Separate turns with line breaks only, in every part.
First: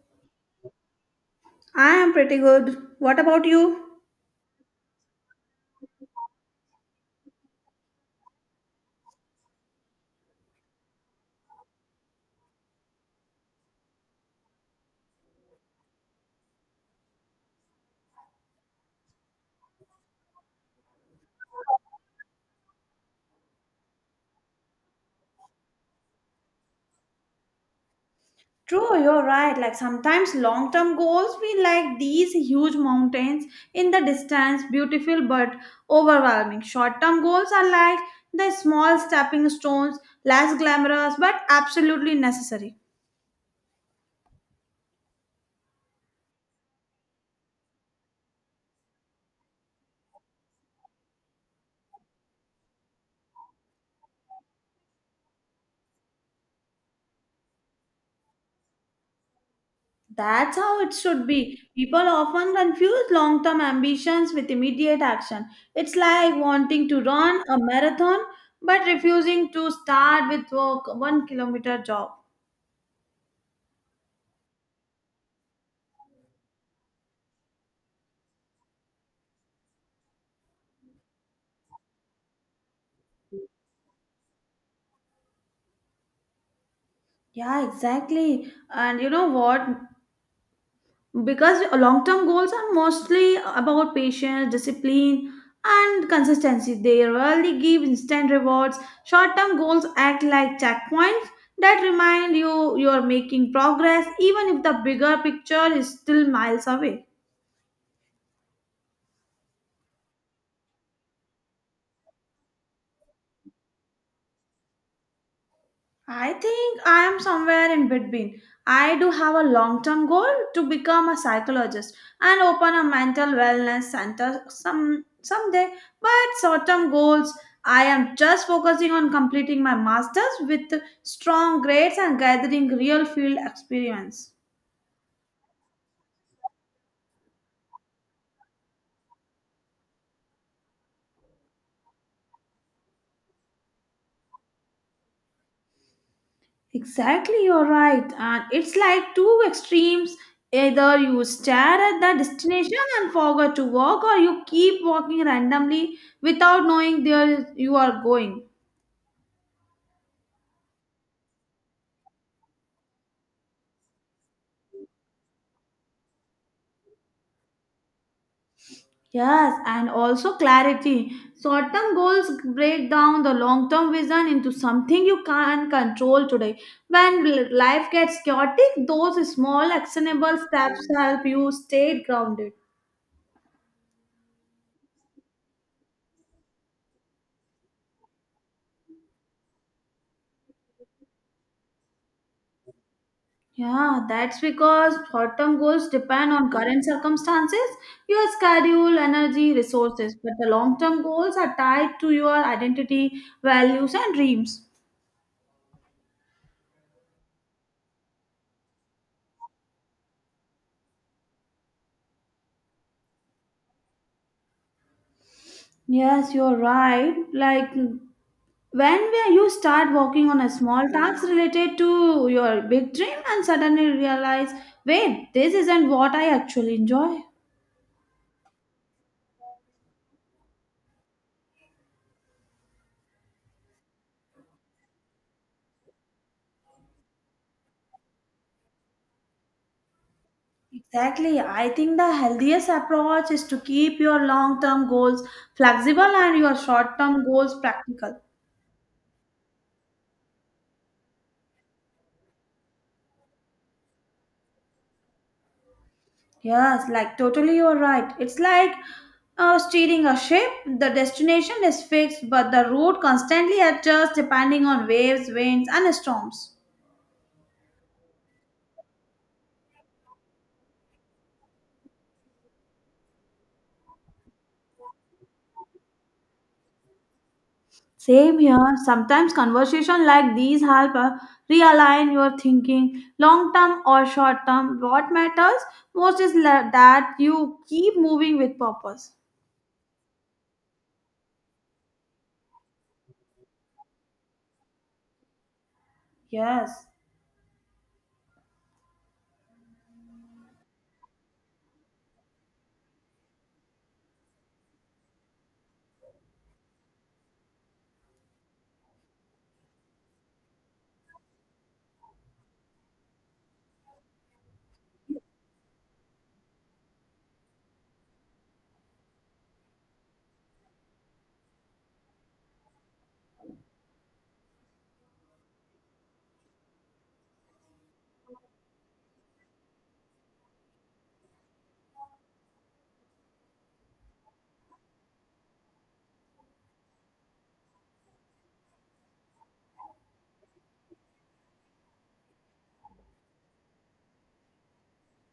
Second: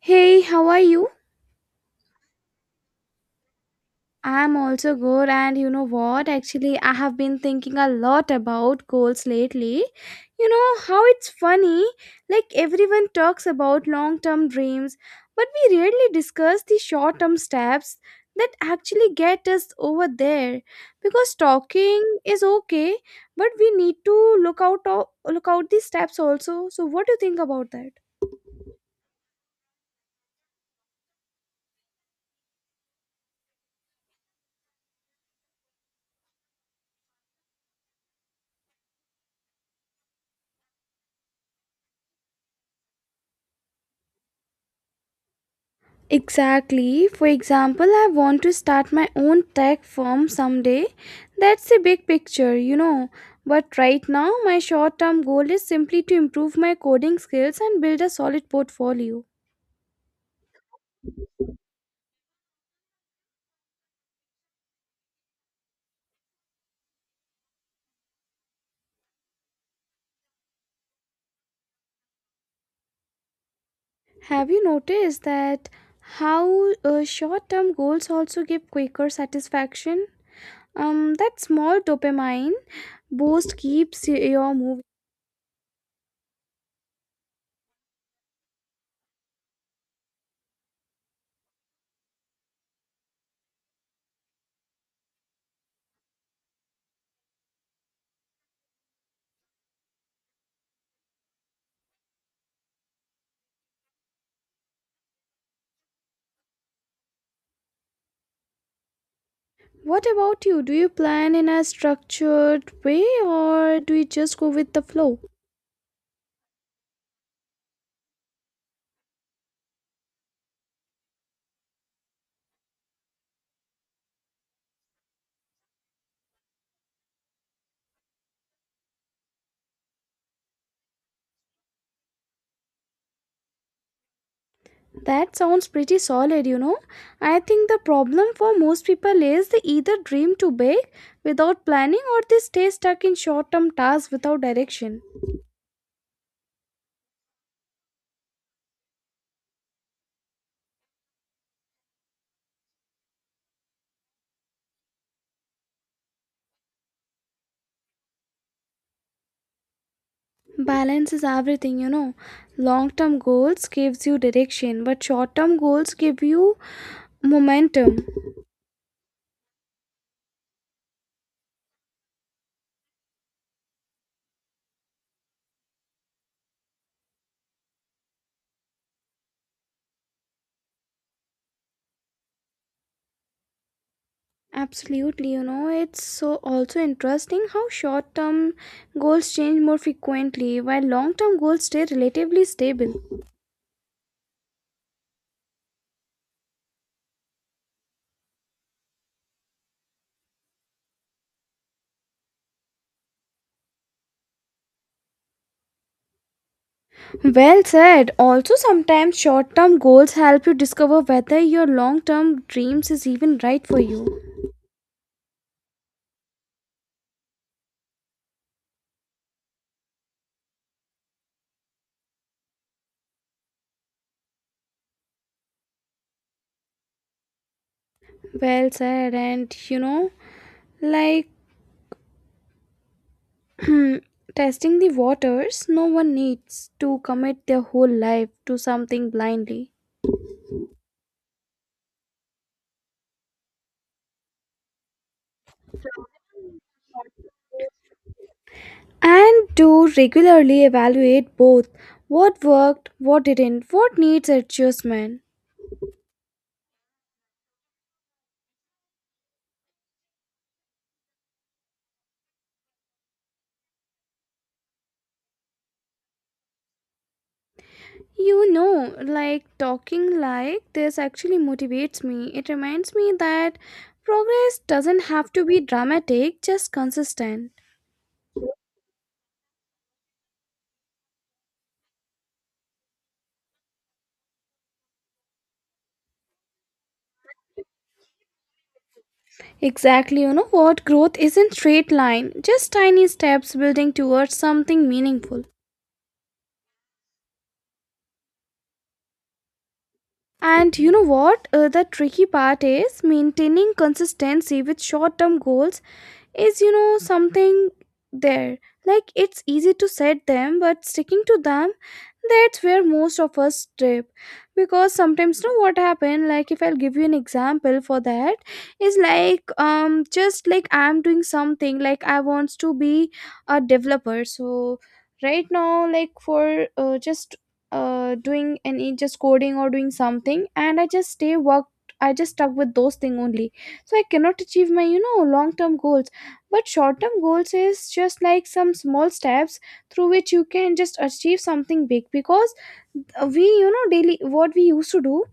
Hey, how are you?
I am pretty good. What about you?
I'm also good, and you know what? Actually, I have been thinking a lot about goals lately. You know how it's funny, like everyone talks about long term dreams, but we rarely discuss the short term steps that actually get us over there. Because talking is okay, but we need to look out the steps also. So, what do you think about that?
True, you're right. Like sometimes long term goals feel like these huge mountains in the distance, beautiful but overwhelming. Short term goals are like the small stepping stones, less glamorous but absolutely necessary.
Exactly. For example, I want to start my own tech firm someday. That's a big picture, you know. But right now, my short term goal is simply to improve my coding skills and build a solid portfolio.
That's how it should be. People often confuse long term ambitions with immediate action. It's like wanting to run a marathon but refusing to start with work 1 kilometer jog.
Have you noticed that how short term goals also give quicker satisfaction? That small dopamine boost keeps your moving.
Yeah, exactly. And you know what? Because long term goals are mostly about patience, discipline, and consistency. They rarely give instant rewards. Short term goals act like checkpoints that remind you you're making progress, even if the bigger picture is still miles away.
What about you? Do you plan in a structured way or do you just go with the flow?
I think I am somewhere in between. I do have a long term goal to become a psychologist and open a mental wellness center someday. But short term goals, I am just focusing on completing my masters with strong grades and gathering real field experience.
That sounds pretty solid, you know. I think the problem for most people is they either dream too big without planning or they stay stuck in short term tasks without direction.
Exactly, you're right. And it's like two extremes. Either you stare at the destination and forget to walk, or you keep walking randomly without knowing where you are going.
Balance is everything, you know. Long term goals gives you direction, but short term goals give you momentum.
Yes, and also clarity. Short term goals break down the long term vision into something you can control today. When life gets chaotic, those small actionable steps help you stay grounded.
Absolutely, you know, it's so also interesting how short term goals change more frequently while long term goals stay relatively stable.
Yeah, that's because short-term goals depend on current circumstances, your schedule, energy, resources, but the long-term goals are tied to your identity, values, and dreams.
Well said. Also, sometimes short term goals help you discover whether your long term dreams is even right for you.
Yes, you're right. Like when you start working on a small task related to your big dream and suddenly realize, wait, this isn't what I actually enjoy.
Well said, and you know, like testing the waters, no one needs to commit their whole life to something blindly.
Exactly. I think the healthiest approach is to keep your long term goals flexible and your short term goals practical.
And to regularly evaluate both what worked, what didn't, what needs adjustment.
Yes, like totally you're right. It's like steering a ship. The destination is fixed, but the route constantly adjusts depending on waves, winds, and storms.
You know, like talking like this actually motivates me. It reminds me that progress doesn't have to be dramatic, just consistent.
Same here. Sometimes conversation like these help realign your thinking. Long term or short term, what matters most is that you keep moving with purpose.
Exactly, you know what? Growth isn't straight line, just tiny steps building towards something meaningful.
Yes,
And you know what? The tricky part is maintaining consistency with short term goals is something there, like it's easy to set them, but sticking to them, that's where most of us trip, because sometimes know what happen, like if I'll give you an example for that is like just like I'm doing something, like I wants to be a developer, so right now, like for just doing any just coding or doing something, and I just stay worked, I just stuck with those thing only, so I cannot achieve my long term goals, but short term goals is just like some small steps through which you can just achieve something big, because we daily what we used to do,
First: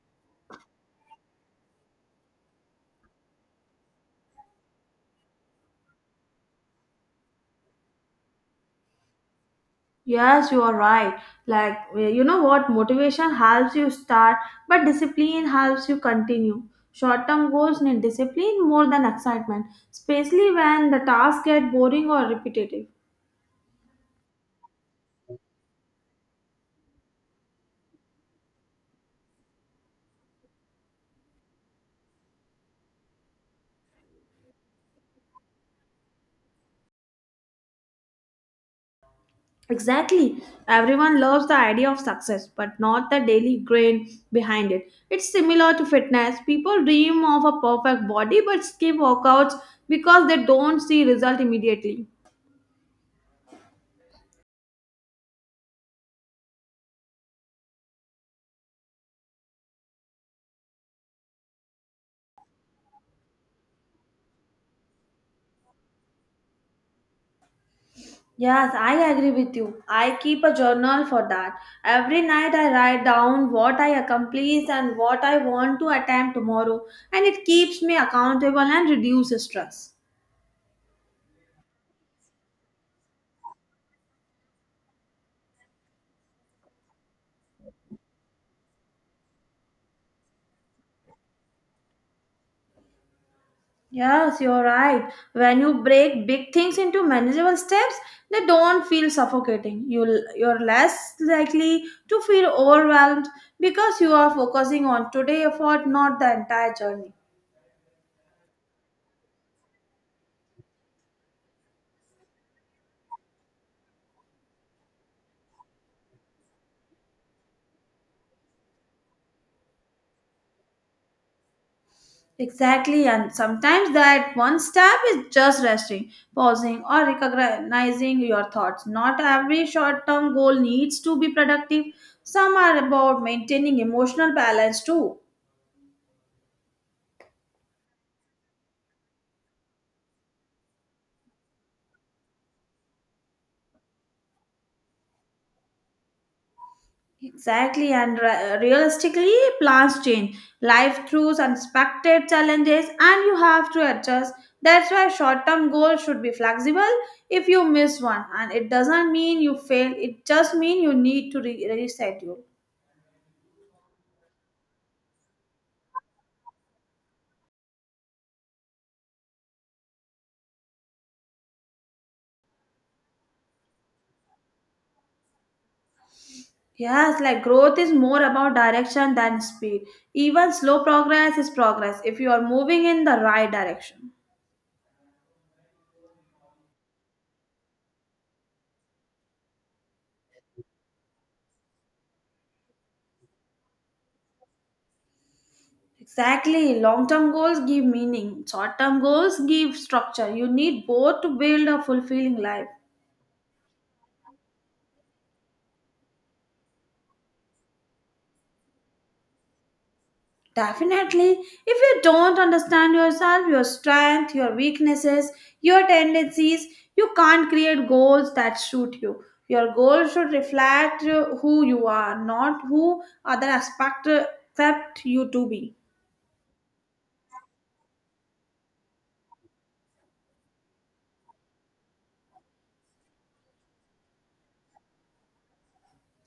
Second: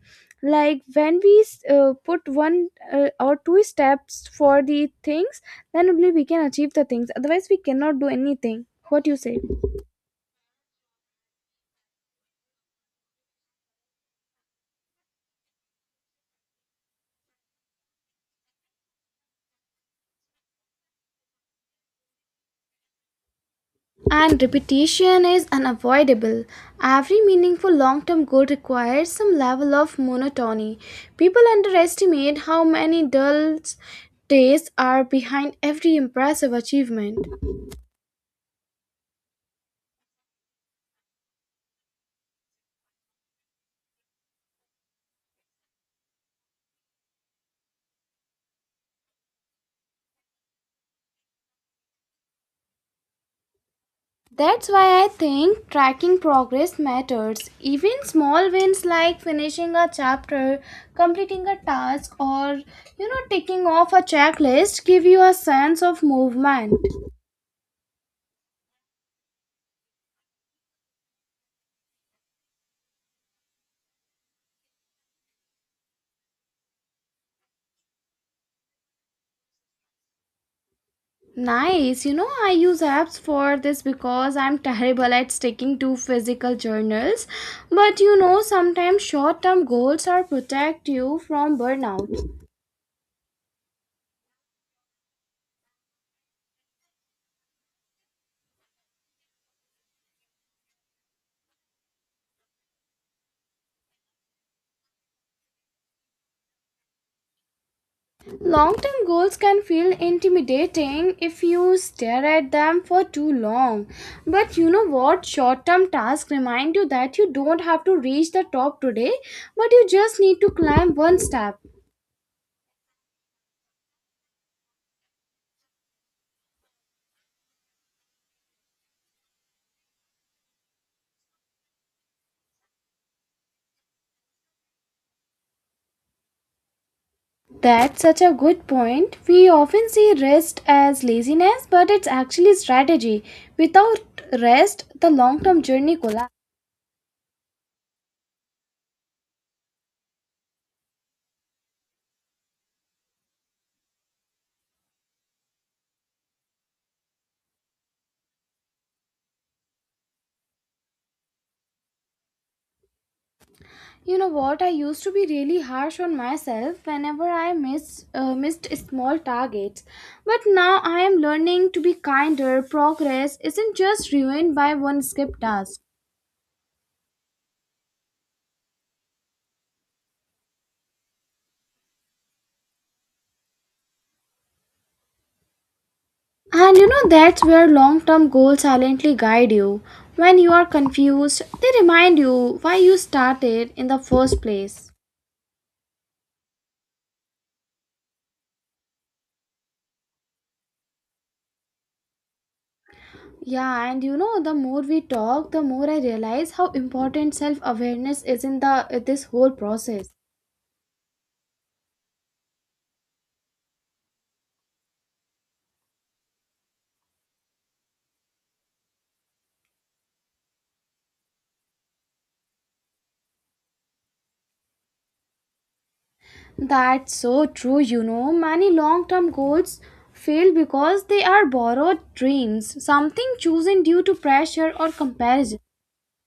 like when we put one or two steps for the things, then only we can achieve the things, otherwise we cannot do anything, what you say.
yes, you are right. Like, you know what? Motivation helps you start, but discipline helps you continue. Short term goals need discipline more than excitement, especially when the tasks get boring or repetitive.
And repetition is unavoidable. Every meaningful long term goal requires some level of monotony. People underestimate how many dull days are behind every impressive achievement.
Exactly. Everyone loves the idea of success, but not the daily grind behind it. It's similar to fitness. People dream of a perfect body but skip workouts because they don't see result immediately.
That's why I think tracking progress matters. Even small wins like finishing a chapter, completing a task, or you know, ticking off a checklist give you a sense of movement.
Yes, I agree with you. I keep a journal for that. Every night I write down what I accomplished and what I want to attempt tomorrow, and it keeps me accountable and reduces stress.
Nice. You know, I use apps for this because I'm terrible at sticking to physical journals. But you know, sometimes short term goals are protect you from burnout.
Yes, you're right. When you break big things into manageable steps, they don't feel suffocating. You're less likely to feel overwhelmed because you are focusing on today effort, not the entire journey.
Long term goals can feel intimidating if you stare at them for too long. But you know what? Short term tasks remind you that you don't have to reach the top today, but you just need to climb one step.
Exactly, and sometimes that one step is just resting, pausing, or recognizing your thoughts. Not every short term goal needs to be productive, some are about maintaining emotional balance too.
That's such a good point. We often see rest as laziness, but it's actually strategy. Without rest, the long term journey collapses.
Exactly, and realistically, plans change. Life throws unexpected challenges, and you have to adjust. That's why short term goals should be flexible if you miss one, and it doesn't mean you fail, it just means you need to reset you.
You know what? I used to be really harsh on myself whenever I missed small targets. But now I am learning to be kinder. Progress isn't just ruined by one skipped task.
Yes, like growth is more about direction than speed. Even slow progress is progress if you are moving in the right direction.
And you know, that's where long term goals silently guide you. When you are confused, they remind you why you started in the first place.
Exactly. Long term goals give meaning, short term goals give structure. You need both to build a fulfilling life.
Yeah, and you know, the more we talk, the more I realize how important self awareness is in the this whole process.
Definitely. If you don't understand yourself, your strength, your weaknesses, your tendencies, you can't create goals that suit you. Your goals should reflect who you are, not who other aspect accept you to be.
That's so true, you know. Many long term goals fail because they are borrowed dreams, something chosen due to pressure or comparison.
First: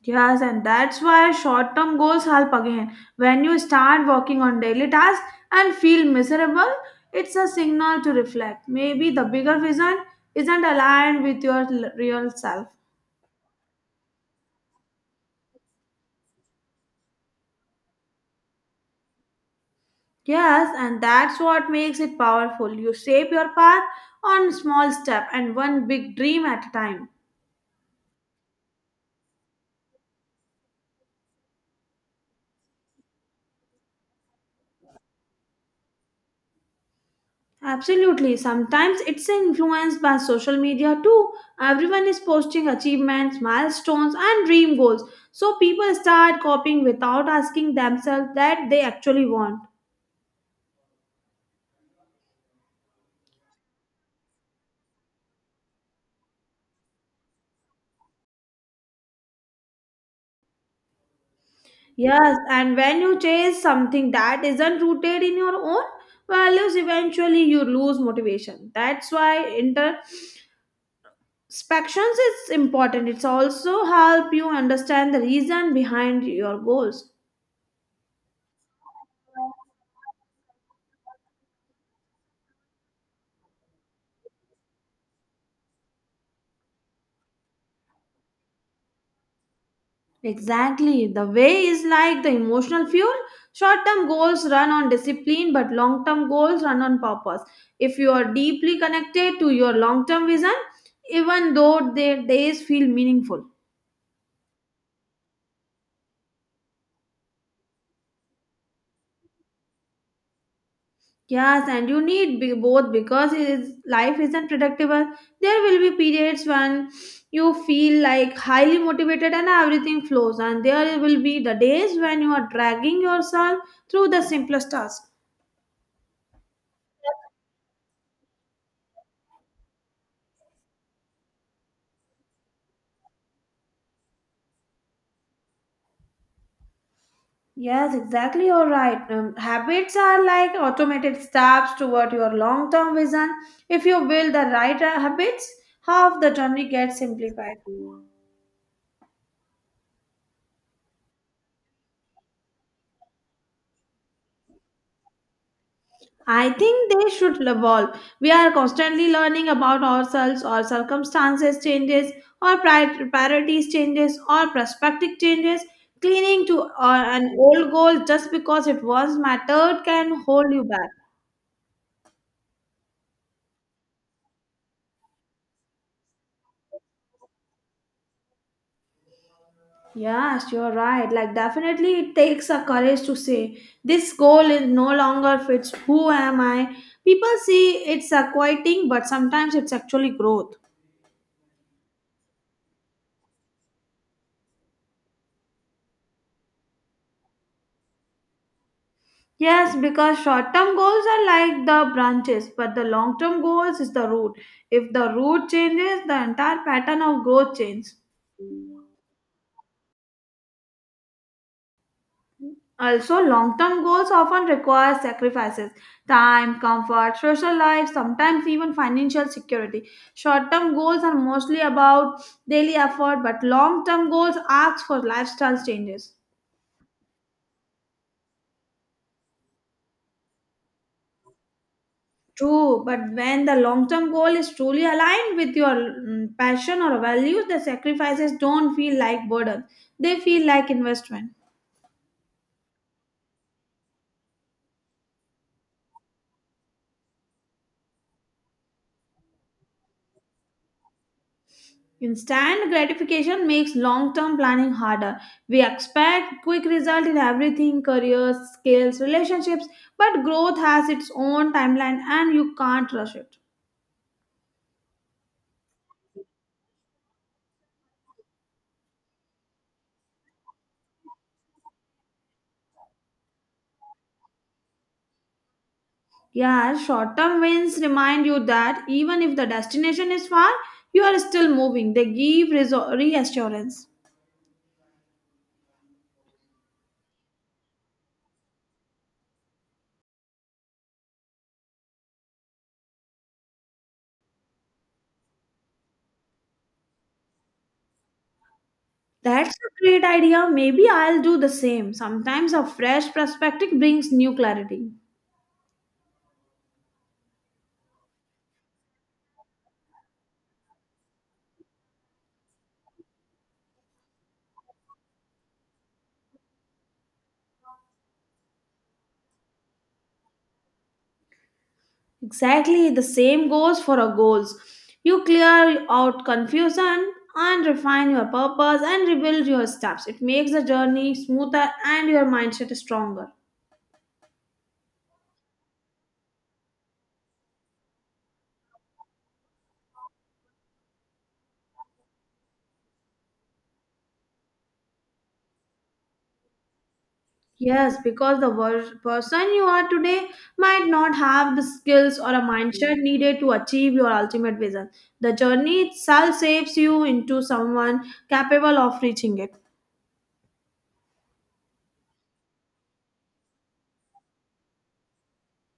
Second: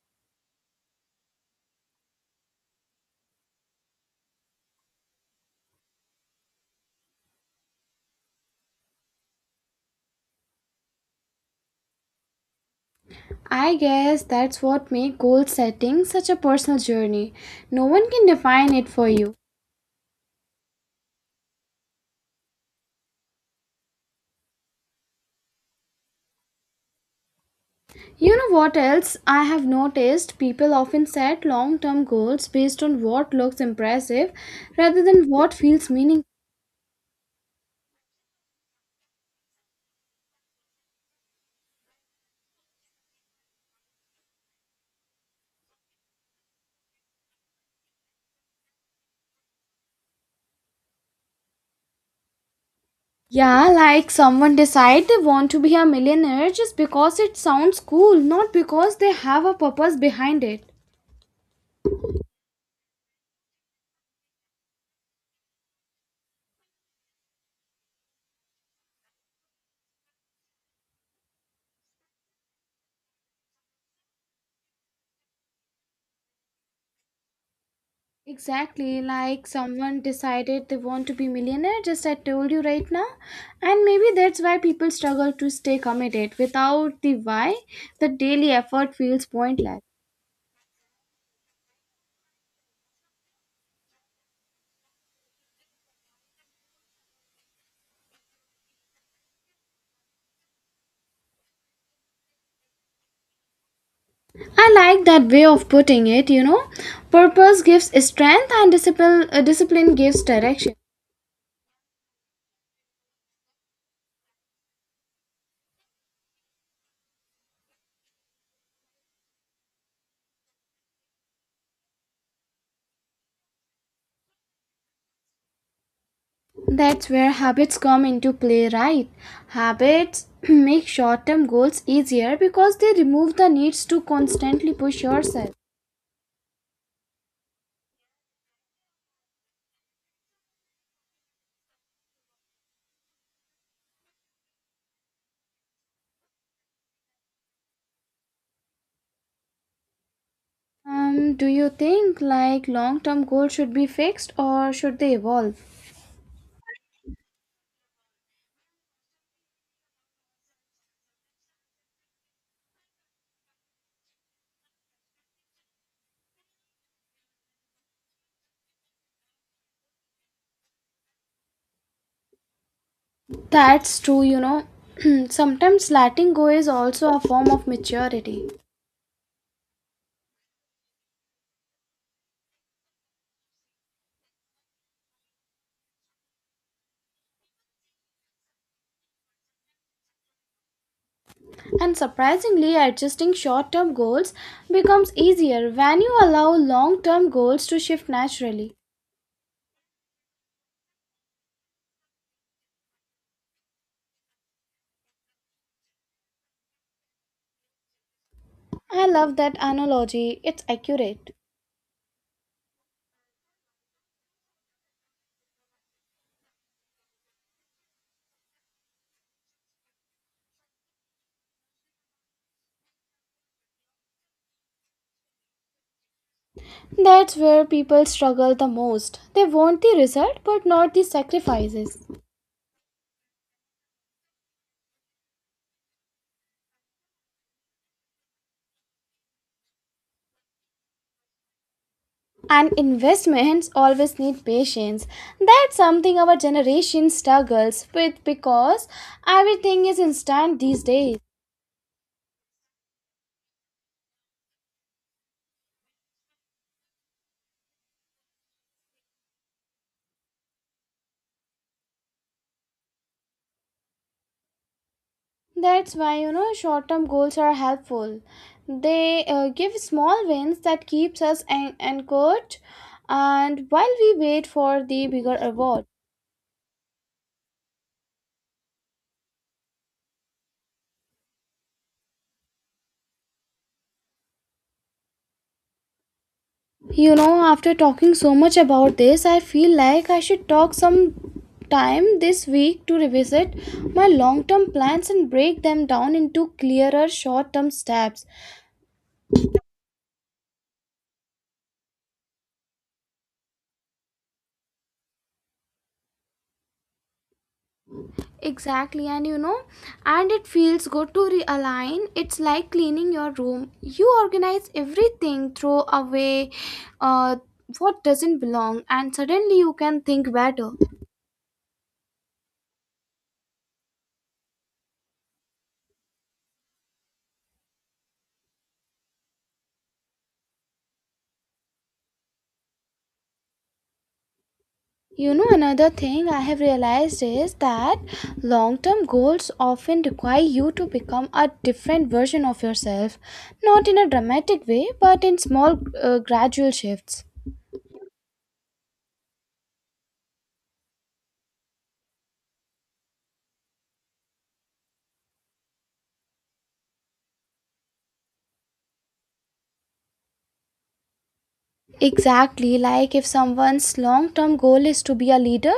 Yes, and that's why short term goals help again. When you start working on daily tasks and feel miserable, it's a signal to reflect. Maybe the bigger vision isn't aligned with your real self.
I guess that's what makes goal setting such a personal journey. No one can define it for you.
Yes, and that's what makes it powerful. You shape your path on small step and one big dream at a time.
You know what else? I have noticed people often set long term goals based on what looks impressive rather than what feels meaningful.
Absolutely. Sometimes it's influenced by social media too. Everyone is posting achievements, milestones, and dream goals. So people start copying without asking themselves that they actually want.
Yeah, like someone decide they want to be a millionaire just because it sounds cool, not because they have a purpose behind it.
Yes, and when you chase something that isn't rooted in your own values, eventually you lose motivation. That's why introspections is important. It's also help you understand the reason behind your goals.
Exactly, like someone decided they want to be millionaire just I told you right now. And maybe that's why people struggle to stay committed. Without the why, the daily effort feels pointless.
Exactly. The way is like the emotional fuel. Short term goals run on discipline, but long term goals run on purpose. If you are deeply connected to your long term vision, even though their days feel meaningful.
I like that way of putting it, you know. Purpose gives strength and discipline gives direction.
Yes, and you need both because it is, life isn't predictable. There will be periods when you feel like highly motivated and everything flows, and there will be the days when you are dragging yourself through the simplest task.
That's where habits come into play, right? Habits make short term goals easier because they remove the needs to constantly push yourself.
Yes, exactly. You're right. Habits are like automated steps toward your long term vision. If you build the right habits, half the journey gets simplified.
Do you think like long term goals should be fixed or should they evolve?
I think they should evolve. We are constantly learning about ourselves, our circumstances changes, our priorities changes, our perspective changes. Clinging to an old goal just because it once mattered can hold you back.
That's true, you know. Sometimes letting go is also a form of maturity.
Yes, you're right. Like, definitely, it takes a courage to say this goal is no longer fits who am I. People see it's a quieting, but sometimes it's actually growth.
And surprisingly, adjusting short term goals becomes easier when you allow long term goals to shift naturally.
Yes, because short-term goals are like the branches, but the long-term goals is the root. If the root changes, the entire pattern of growth changes.
I love that analogy, it's accurate.
Also, long term goals often require sacrifices time, comfort, social life, sometimes even financial security. Short term goals are mostly about daily effort, but long term goals ask for lifestyle changes.
That's where people struggle the most. They want the result but not the sacrifices.
True, but when the long term goal is truly aligned with your passion or values, the sacrifices don't feel like burden, they feel like investment.
And investments always need patience. That's something our generation struggles with because everything is instant these days.
Instant gratification makes long term planning harder. We expect quick result in everything careers, skills, relationships, but growth has its own timeline and you can't rush it.
That's why you know short-term goals are helpful. They give small wins that keeps us anchored, and while we wait for the bigger reward.
Yeah, short term wins remind you that even if the destination is far, you are still moving. They give reassurance.
You know, after talking so much about this, I feel like I should talk some time this week to revisit my long-term plans and break them down into clearer short-term steps.
That's a great idea. Maybe I'll do the same. Sometimes a fresh perspective brings new clarity.
Exactly, and you know, and it feels good to realign. It's like cleaning your room. You organize everything, throw away uh, what doesn't belong, and suddenly you can think better.
Exactly the same goes for our goals. You clear out confusion and refine your purpose and rebuild your steps. It makes the journey smoother and your mindset stronger.
You know, another thing I have realized is that long term goals often require you to become a different version of yourself, not in a dramatic way, but in small, gradual shifts.
Yes, because the person you are today might not have the skills or a mindset needed to achieve your ultimate vision. The journey itself shapes you into someone capable of reaching it.
Exactly, like if someone's long term goal is to be a leader,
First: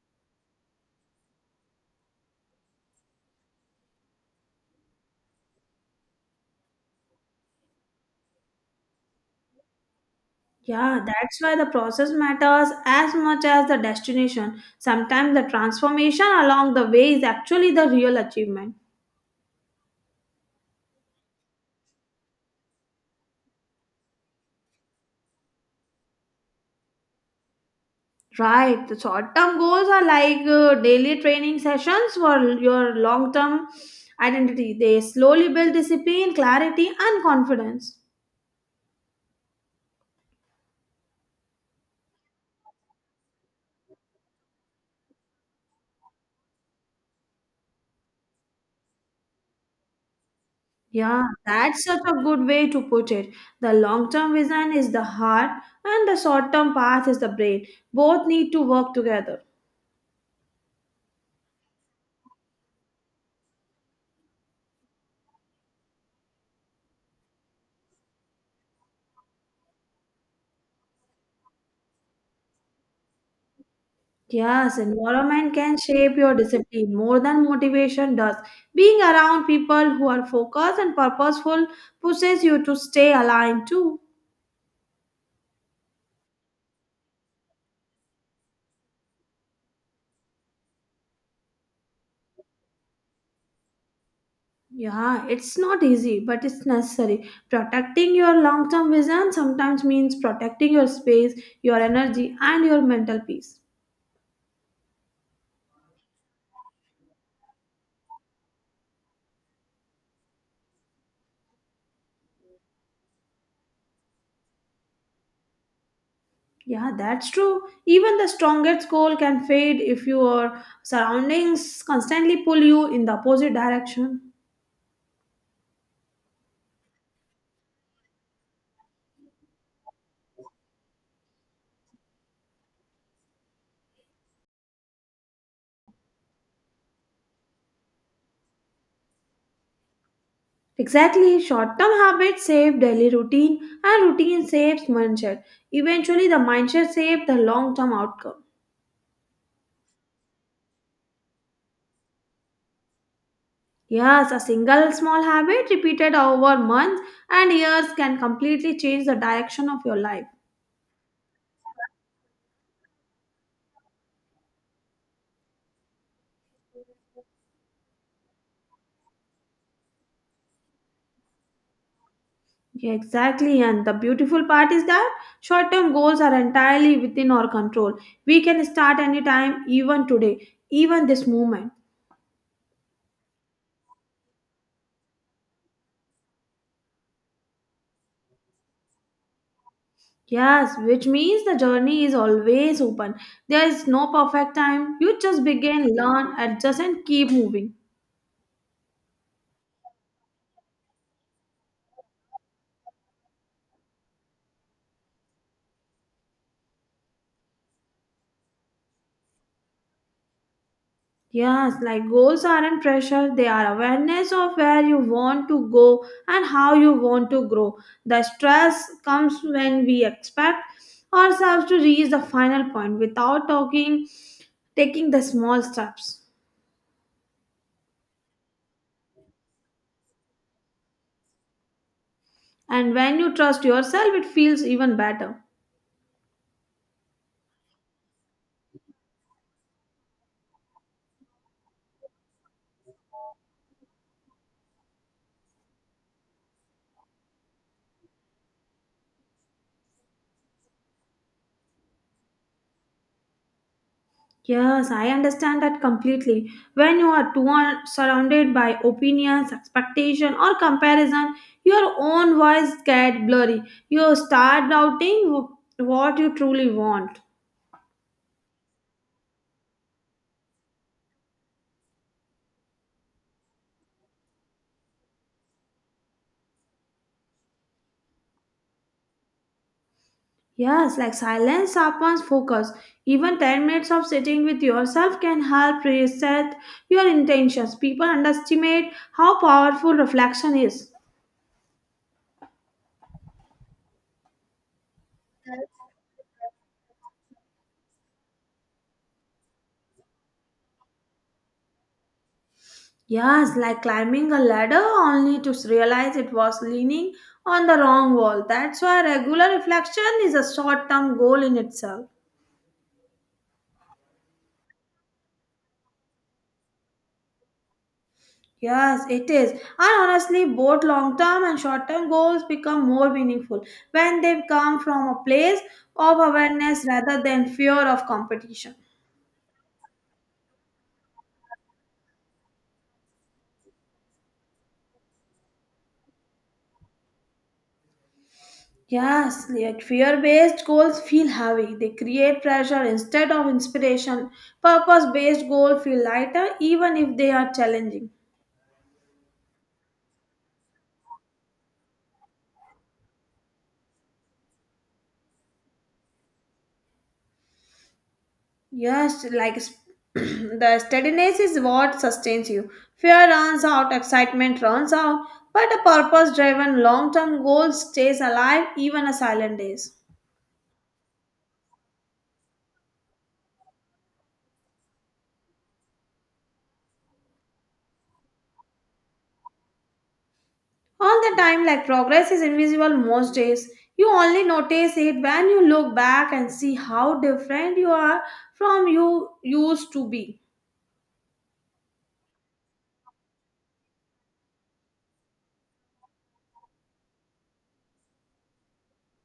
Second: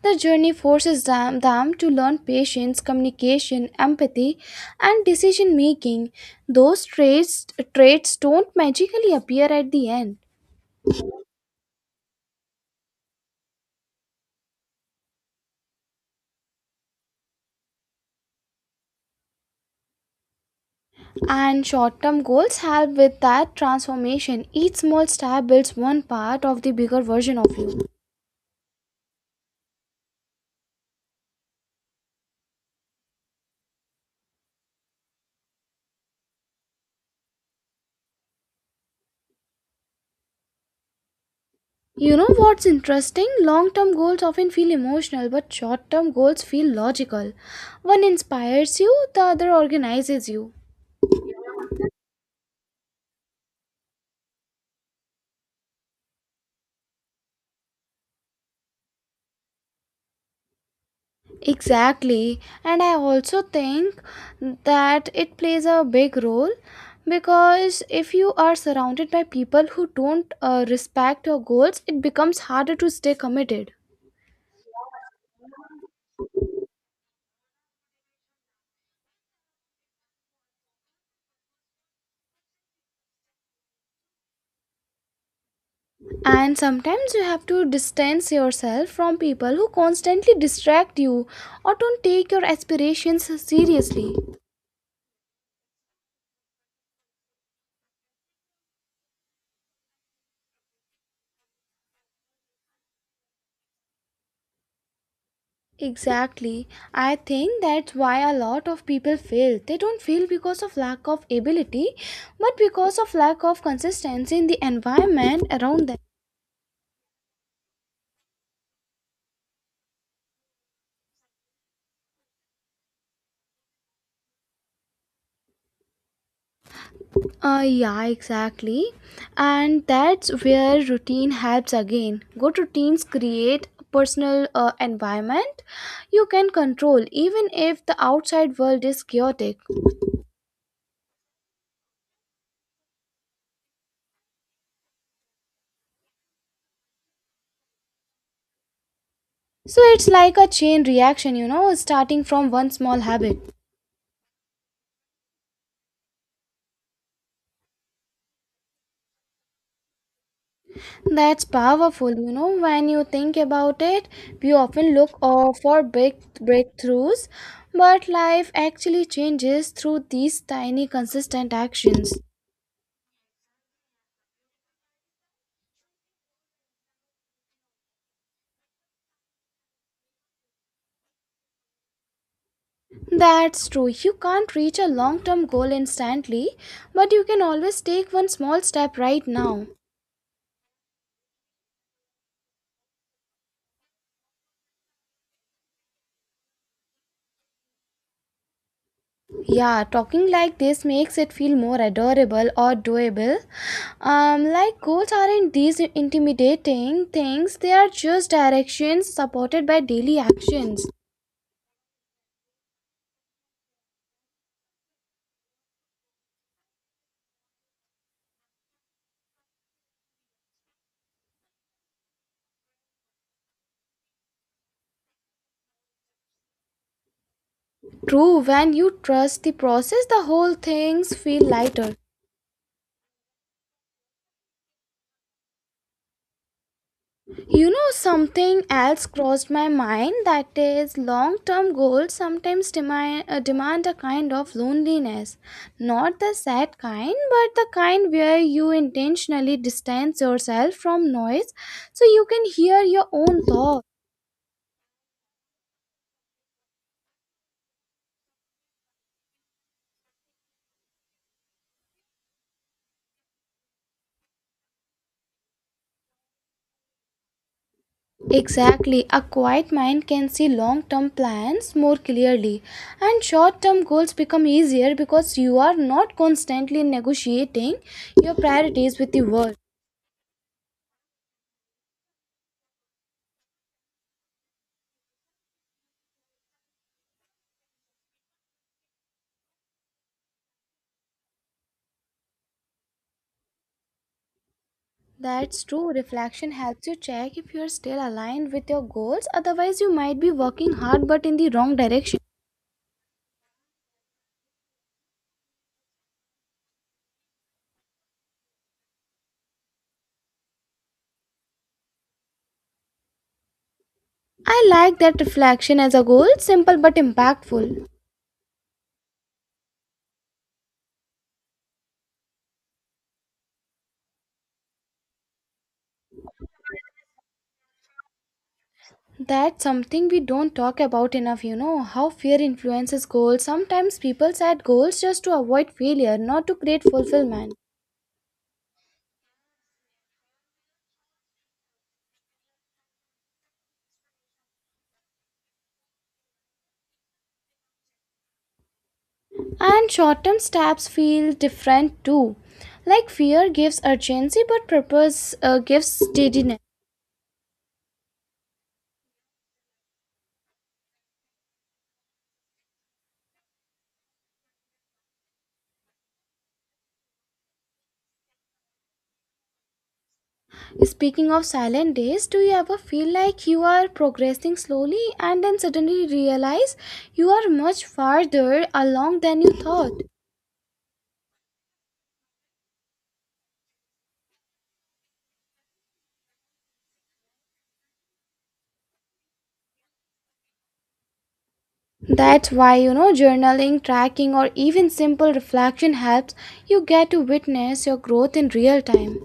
the journey forces them to learn patience, communication, empathy, and decision making. Those traits don't magically appear at the end.
Yeah, that's why the process matters as much as the destination. Sometimes the transformation along the way is actually the real achievement.
And short term goals help with that transformation. Each small step builds one part of the bigger version of you.
Right. The short term goals are like daily training sessions for your long term identity. They slowly build discipline, clarity, and confidence.
You know what's interesting? Long term goals often feel emotional, but short term goals feel logical. One inspires you, the other organizes you.
Yeah, that's such a good way to put it. The long term vision is the heart, and the short term path is the brain. Both need to work together.
Exactly. And I also think that it plays a big role because if you are surrounded by people who don't respect your goals, it becomes harder to stay committed.
Yes, environment can shape your discipline more than motivation does. Being around people who are focused and purposeful pushes you to stay aligned too.
And sometimes you have to distance yourself from people who constantly distract you or don't take your aspirations seriously.
Yeah, it's not easy, but it's necessary. Protecting your long term vision sometimes means protecting your space, your energy, and your mental peace.
Exactly. I think that's why a lot of people fail. They don't fail because of lack of ability, but because of lack of consistency in the environment around them.
Yeah, that's true. Even the strongest goal can fade if your surroundings constantly pull you in the opposite direction.
Yeah, exactly. And that's where routine helps again. Good routines create a personal environment you can control even if the outside world is chaotic.
Exactly, short term habits save daily routine, and routine saves mindset. Eventually, the mindset saves the long term outcome.
So it's like a chain reaction, you know, starting from one small habit.
Yes, a single small habit repeated over months and years can completely change the direction of your life.
That's powerful, you know. When you think about it, we often look for big breakthroughs, but life actually changes through these tiny, consistent actions.
Yeah, exactly, and the beautiful part is that short term goals are entirely within our control. We can start anytime, even today, even this moment.
That's true. You can't reach a long term goal instantly, but you can always take one small step right now.
Yes, which means the journey is always open. There is no perfect time. You just begin, learn, adjust, and keep moving.
Yeah, talking like this makes it feel more adorable or doable. Like goals aren't these intimidating things, they are just directions supported by daily actions.
Yes, like goals aren't pressure, they are awareness of where you want to go and how you want to grow. The stress comes when we expect ourselves to reach the final point without talking, taking the small steps.
True, when you trust the process, the whole things feel lighter.
And when you trust yourself, it feels even better.
You know, something else crossed my mind that is long term goals sometimes demand a kind of loneliness. Not the sad kind, but the kind where you intentionally distance yourself from noise so you can hear your own thoughts.
Yes, I understand that completely. When you are too surrounded by opinions, expectation, or comparison, your own voice get blurry. You start doubting what you truly want.
Exactly. A quiet mind can see long term plans more clearly, and short term goals become easier because you are not constantly negotiating your priorities with the world.
Yes, like silence sharpens focus. Even 10 minutes of sitting with yourself can help reset your intentions. People underestimate how powerful reflection is.
That's true. Reflection helps you check if you are still aligned with your goals, otherwise, you might be working hard but in the wrong direction.
Yes, like climbing a ladder only to realize it was leaning on the wrong wall. That's why regular reflection is a short term goal in itself.
I like that reflection as a goal, simple but impactful.
Yes, it is. And honestly, both long term and short term goals become more meaningful when they come from a place of awareness rather than fear of competition.
That's something we don't talk about enough, you know, how fear influences goals. Sometimes people set goals just to avoid failure, not to create fulfillment.
Yes, like fear based goals feel heavy. They create pressure instead of inspiration. Purpose based goals feel lighter even if they are challenging.
And short term steps feel different too. Like fear gives urgency, but purpose gives steadiness.
Yes, like the steadiness is what sustains you. Fear runs out, excitement runs out, but a purpose driven long term goal stays alive even on silent days.
Speaking of silent days, do you ever feel like you are progressing slowly and then suddenly realize you are much farther along than you thought?
All the time, like progress is invisible most days. You only notice it when you look back and see how different you are from you used to be.
That's why, you know, journaling, tracking, or even simple reflection helps you get to witness your growth in real time.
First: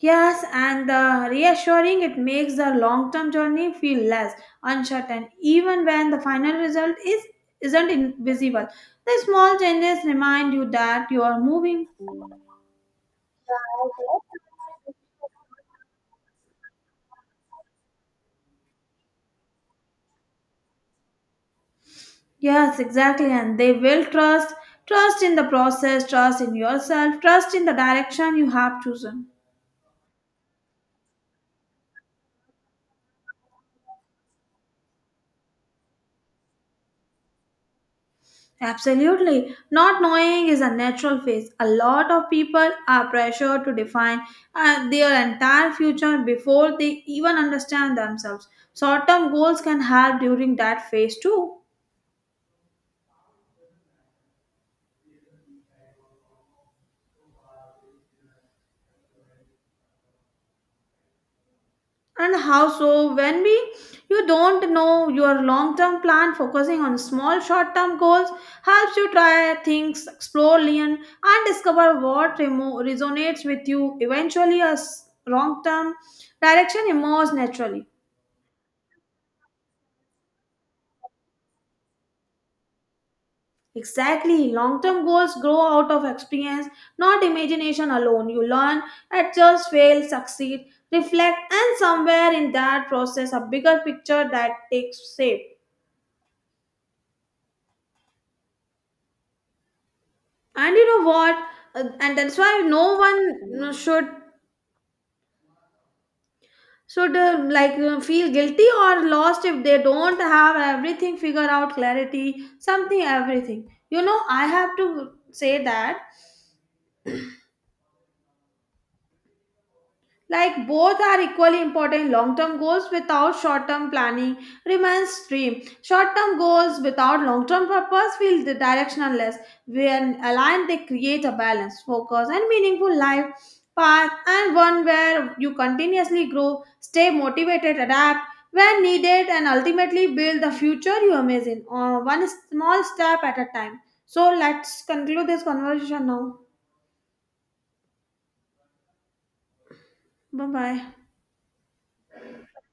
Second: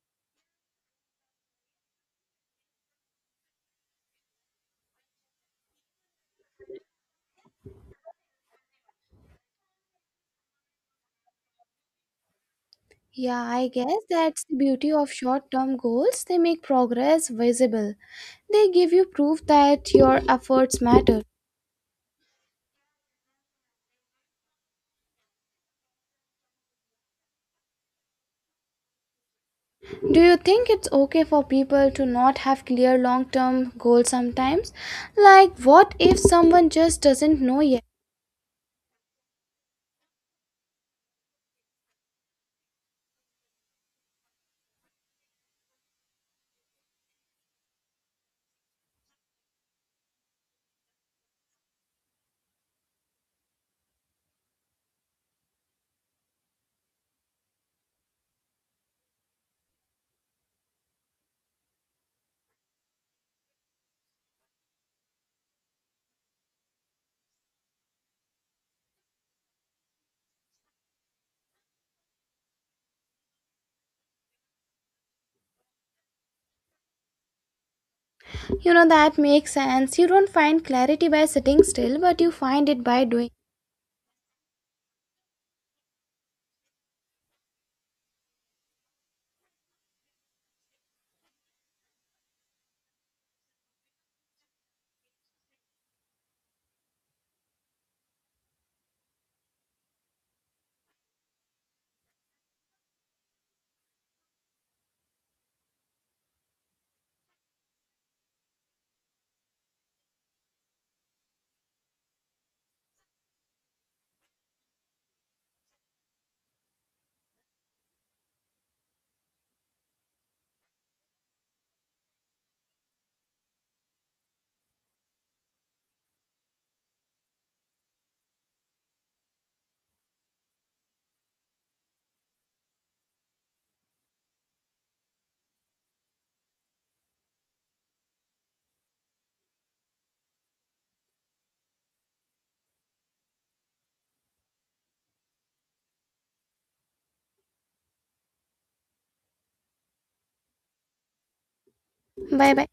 Yes, and the reassuring it makes the long term journey feel less uncertain, even when the final result is isn't invisible. The small changes remind you that you are moving.
Yeah, I guess that's the beauty of short term goals. They make progress visible, they give you proof that your efforts matter.
Yes, exactly, and they will trust in the process, trust in yourself, trust in the direction you have chosen.
Do you think it's okay for people to not have clear long term goals sometimes? Like, what if someone just doesn't know yet?
Absolutely. Not knowing is a natural phase. A lot of people are pressured to define their entire future before they even understand themselves. Short term goals can help during that phase too. And how so? When we you don't know your long term plan, focusing on small short term goals helps you try things, explore, learn, and discover what resonates with you. Eventually, a long term direction emerges naturally.
You know, that makes sense. You don't find clarity by sitting still, but you find it by doing.
Exactly. Long term goals grow out of experience, not imagination alone. You learn, adjust, fail, succeed, reflect, and somewhere in that process, a bigger picture that takes shape. And you know what? And that's why no one, should, should, like, feel guilty or lost if they don't have everything figured out, clarity, something, everything. You know, I have to say that like both are equally important. Long term goals without short term planning remains dream. Short term goals without long term purpose feel the directionless. When aligned, they create a balanced, focused, and meaningful life path, and one where you continuously grow, stay motivated, adapt when needed, and ultimately build the future you imagine one small step at a time. So let's conclude this conversation now. Bye bye.
Bye bye.